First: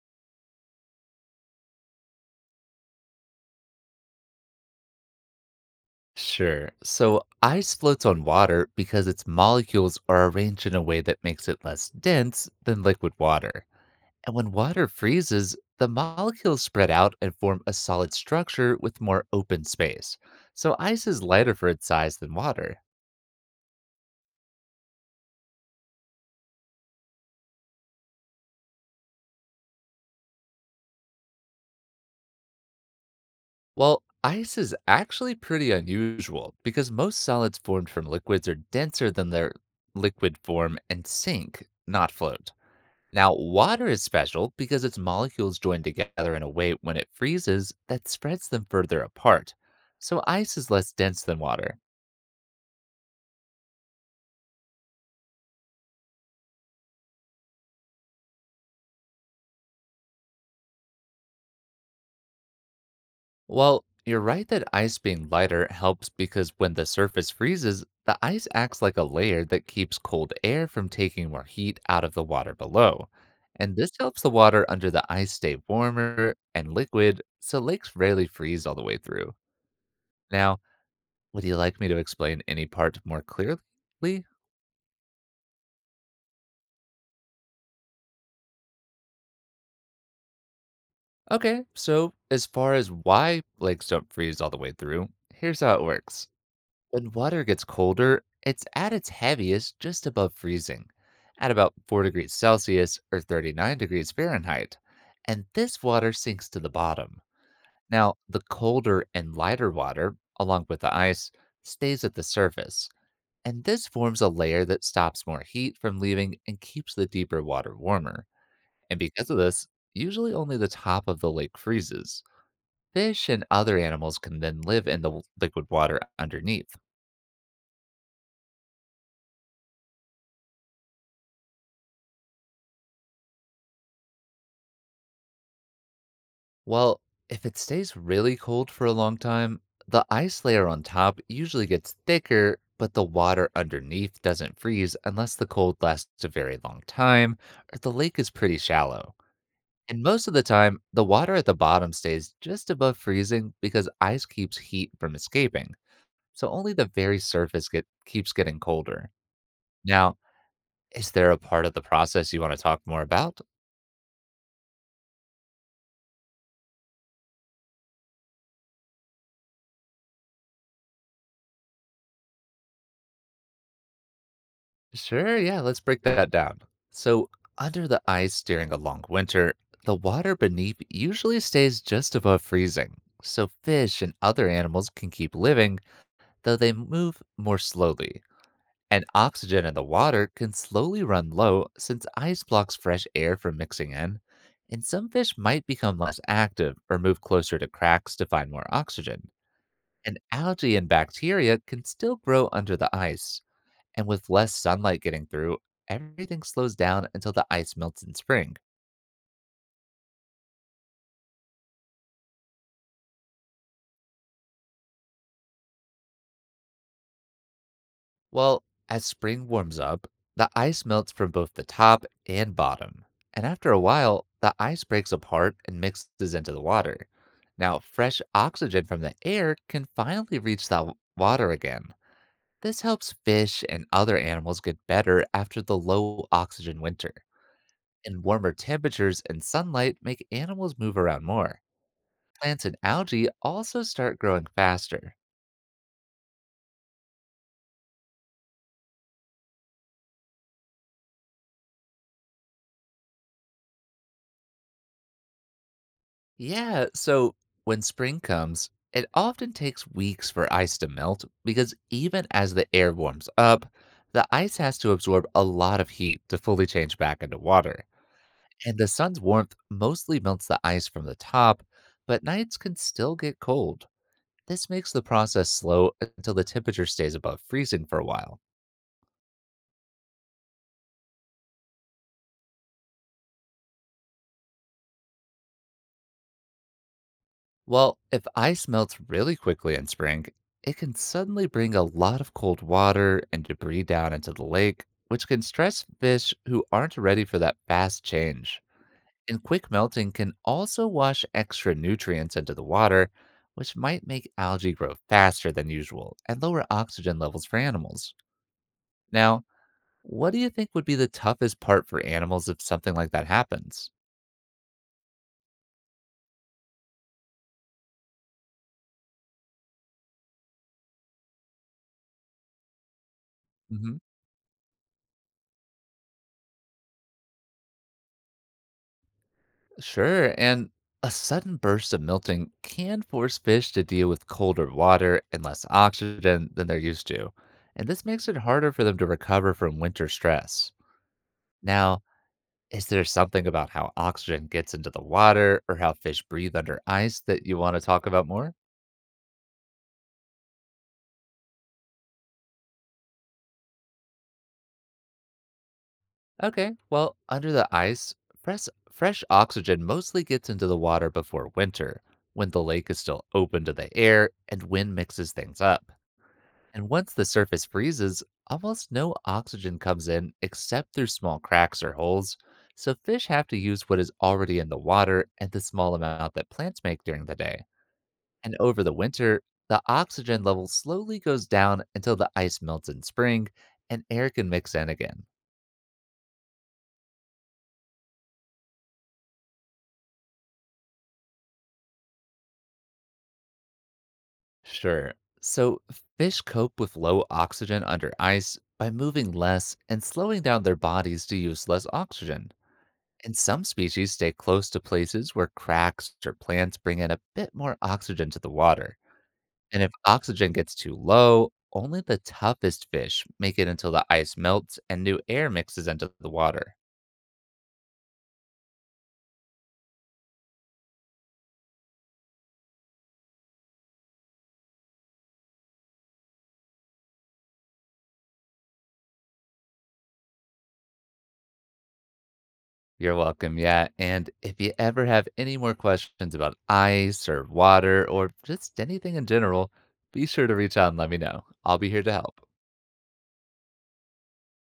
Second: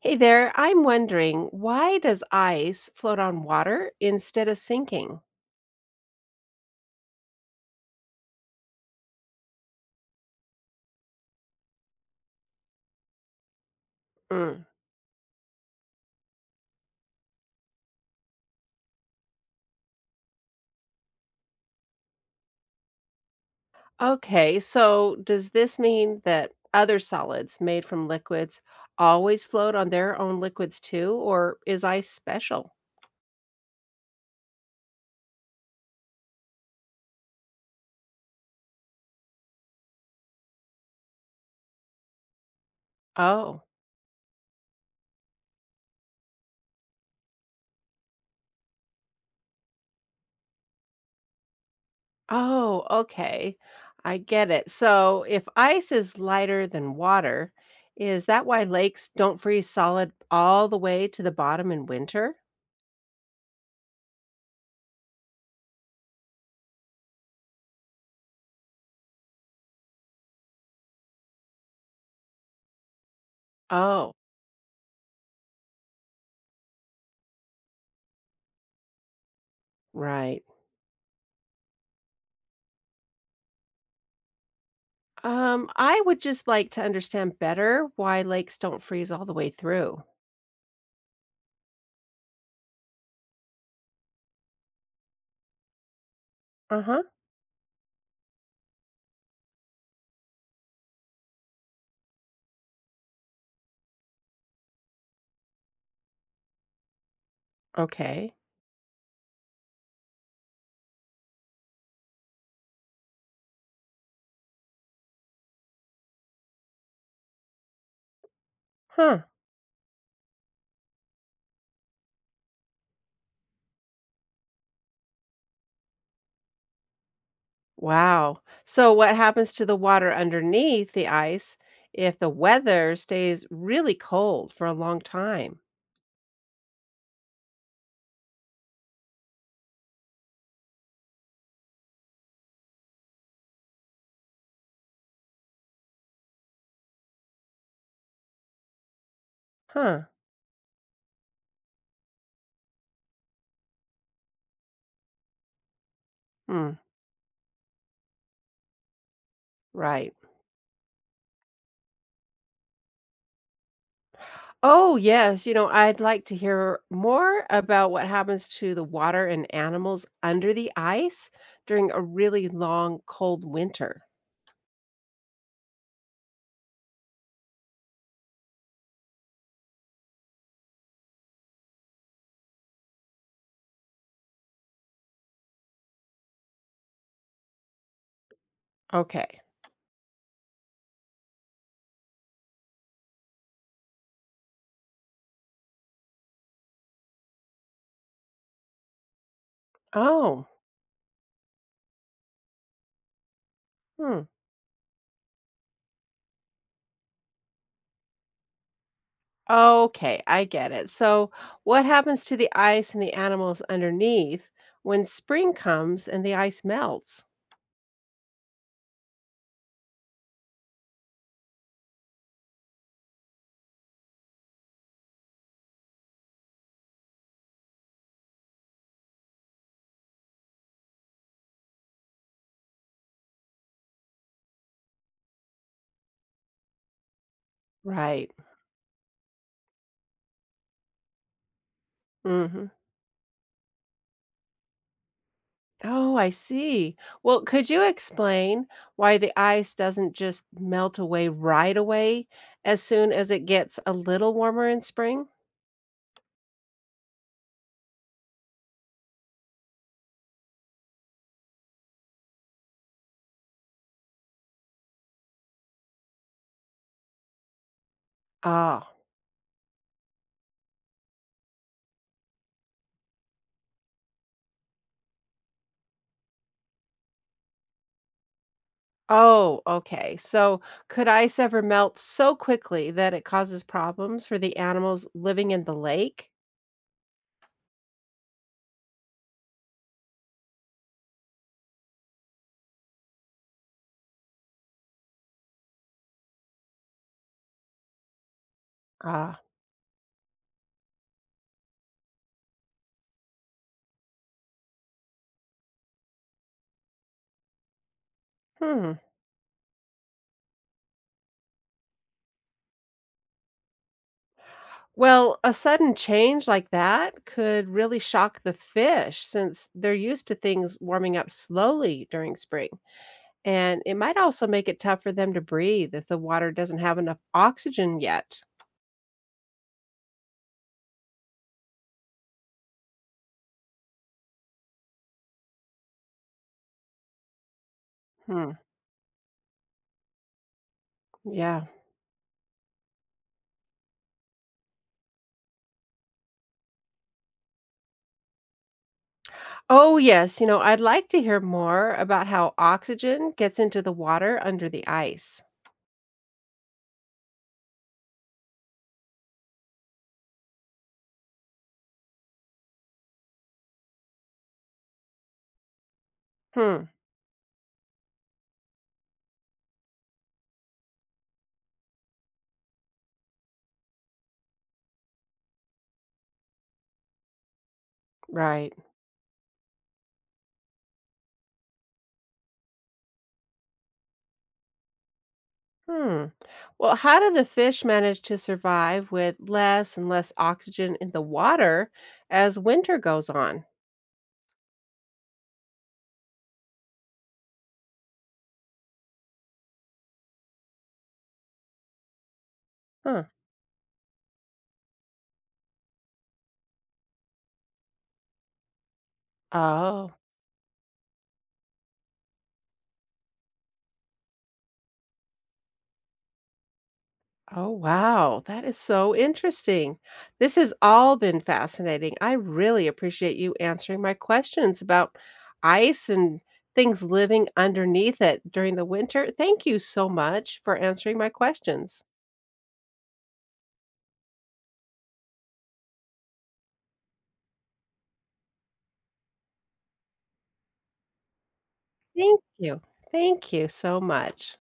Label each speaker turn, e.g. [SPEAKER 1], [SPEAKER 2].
[SPEAKER 1] Hey there, I'm wondering, why does ice float on water instead of sinking?
[SPEAKER 2] Sure. So ice floats on water because its molecules are arranged in a way that makes it less dense than liquid water. And when
[SPEAKER 1] Mm.
[SPEAKER 2] water freezes, the molecules spread out and form a solid structure with more open space. So ice is lighter for its size than water.
[SPEAKER 1] Okay, so does this mean that other solids made from liquids always float on their own liquids too, or is ice special?
[SPEAKER 2] Well, ice is actually pretty unusual because most solids formed from liquids are denser than their liquid form and sink, not float. Now,
[SPEAKER 1] Oh,
[SPEAKER 2] water is special because its molecules join together in a way when it freezes that spreads them further apart. So, ice is less dense than water.
[SPEAKER 1] oh, okay, I get it. So if ice is lighter than water, is that why lakes don't freeze solid all the way to the bottom in winter?
[SPEAKER 2] Well, you're right that ice being lighter helps because when the surface freezes, the ice acts like a layer that keeps cold air from taking more heat out of the water below. And this
[SPEAKER 1] Oh,
[SPEAKER 2] helps the water under the ice stay warmer and liquid, so lakes rarely freeze all the way through.
[SPEAKER 1] right.
[SPEAKER 2] Now, would you like me to explain any part more clearly?
[SPEAKER 1] I would just like to understand better why lakes don't freeze all the way through.
[SPEAKER 2] Okay, so as far as why lakes don't freeze all the way through, here's how it works.
[SPEAKER 1] Uh-huh.
[SPEAKER 2] When water gets colder, it's at its heaviest just above freezing, at about 4 degrees Celsius or 39 degrees Fahrenheit, and this water sinks to the bottom. Now,
[SPEAKER 1] Okay.
[SPEAKER 2] the colder and lighter water, along with the ice, stays at the surface, and this forms a layer that stops more heat from leaving and keeps the deeper water warmer. And
[SPEAKER 1] Huh.
[SPEAKER 2] because of this, usually only the top of the lake freezes. Fish and other animals can then live in the liquid water underneath.
[SPEAKER 1] Wow. So what happens to the water underneath the ice if the weather stays really cold for a long time?
[SPEAKER 2] Well, if it stays really cold for a long time, the ice layer on top usually gets thicker, but the water underneath doesn't freeze unless the cold lasts a very long time or the lake is pretty shallow. And
[SPEAKER 1] Huh.
[SPEAKER 2] most of the time, the water at the bottom stays just above freezing because ice keeps heat from escaping. So only
[SPEAKER 1] Hmm.
[SPEAKER 2] the very surface keeps getting colder.
[SPEAKER 1] Right.
[SPEAKER 2] Now, is there a part of the process you want to talk more about?
[SPEAKER 1] Oh, yes. I'd like to hear more about what happens to the water and animals under the ice during a really long, cold winter.
[SPEAKER 2] Sure, yeah, let's break that down. So, under the ice during a long winter, the water beneath usually stays just above freezing, so fish and other animals can keep living, though they move more slowly. And
[SPEAKER 1] Okay.
[SPEAKER 2] oxygen in the water can slowly run low since ice blocks fresh air from mixing in, and some fish might become less active or move closer to cracks to find more oxygen. And
[SPEAKER 1] Oh.
[SPEAKER 2] algae and bacteria can still grow under the ice, and
[SPEAKER 1] Hmm.
[SPEAKER 2] with less sunlight getting through, everything slows down until the ice melts in spring.
[SPEAKER 1] Okay, I get it. So, what happens to the ice and the animals underneath when spring comes and the ice melts?
[SPEAKER 2] Well, as spring warms up, the ice melts from both the top and bottom. And after a while, the ice breaks apart and mixes into the water. Now, fresh oxygen from the air can finally reach that water again. This helps fish and other animals get better after the low oxygen winter. And
[SPEAKER 1] Right.
[SPEAKER 2] warmer temperatures and sunlight make animals move around more. Plants
[SPEAKER 1] Hmm.
[SPEAKER 2] and algae also start growing faster.
[SPEAKER 1] Oh, I see. Well, could you explain why the ice doesn't just melt away right away as soon as it gets a little warmer in spring?
[SPEAKER 2] Yeah, so when spring comes, it often takes weeks for ice to melt because even as the air warms up, the ice has to absorb a lot of heat to fully change back into water. And
[SPEAKER 1] Oh,
[SPEAKER 2] the sun's warmth mostly melts the ice from the top, but nights can still get cold. This makes the process slow until the temperature stays above freezing for a while.
[SPEAKER 1] oh, okay. So, could ice ever melt so quickly that it causes problems for the animals living in the lake?
[SPEAKER 2] Well, if ice melts really quickly in spring, it can suddenly bring a lot of cold water and debris down into the lake, which can stress fish who aren't ready for that fast change.
[SPEAKER 1] Ah,
[SPEAKER 2] And quick melting can also wash extra nutrients into the water, which might make algae grow faster than usual and lower oxygen levels for animals.
[SPEAKER 1] hmm.
[SPEAKER 2] Now, what do you think would be the toughest part for animals if something like that happens?
[SPEAKER 1] Well, a sudden change like that could really shock the fish since they're used to things warming up slowly during spring. And it
[SPEAKER 2] Mm-hmm.
[SPEAKER 1] might also make it tough for them to breathe if the water doesn't have enough oxygen yet.
[SPEAKER 2] Sure. And a sudden burst of melting can force fish to deal with colder water and less oxygen than they're used to. And this makes it
[SPEAKER 1] Hmm.
[SPEAKER 2] harder for them to recover from winter stress.
[SPEAKER 1] Yeah.
[SPEAKER 2] Now, is there something about how oxygen gets into the water or how fish breathe under ice that you want to talk about more?
[SPEAKER 1] Oh, yes. I'd like to hear more about how oxygen gets into the water under the ice.
[SPEAKER 2] Okay, well, under the ice, fresh, fresh oxygen mostly gets into the water before winter, when the lake is still open to the air and wind mixes things up.
[SPEAKER 1] Hmm.
[SPEAKER 2] And once the surface freezes, almost no oxygen comes in except through small cracks or holes, so fish have to use what is already in the water and the small amount that plants make during the day. And
[SPEAKER 1] Right.
[SPEAKER 2] over the winter, the oxygen level slowly goes down until the ice melts in spring and air can mix in again.
[SPEAKER 1] Hmm. Well, how do the fish manage to survive with less and less oxygen in the water as winter goes on?
[SPEAKER 2] Sure. So fish cope with low oxygen under ice by moving less and slowing down their bodies to use less oxygen.
[SPEAKER 1] Huh.
[SPEAKER 2] And some species stay close to places where cracks or plants bring in a bit more oxygen to the water. And if
[SPEAKER 1] Oh.
[SPEAKER 2] oxygen gets too low, only the toughest fish make it until the ice melts and new air mixes into the water.
[SPEAKER 1] Oh, wow. That is so interesting. This has all been fascinating. I really appreciate you answering my questions about ice and things living underneath it during the winter. Thank you so much for answering my questions.
[SPEAKER 2] You're welcome, yeah. And if you ever have any more questions about ice or water or just anything in general, be sure to reach out and let me know. I'll be here to
[SPEAKER 1] Thank
[SPEAKER 2] help.
[SPEAKER 1] you. Thank you so much.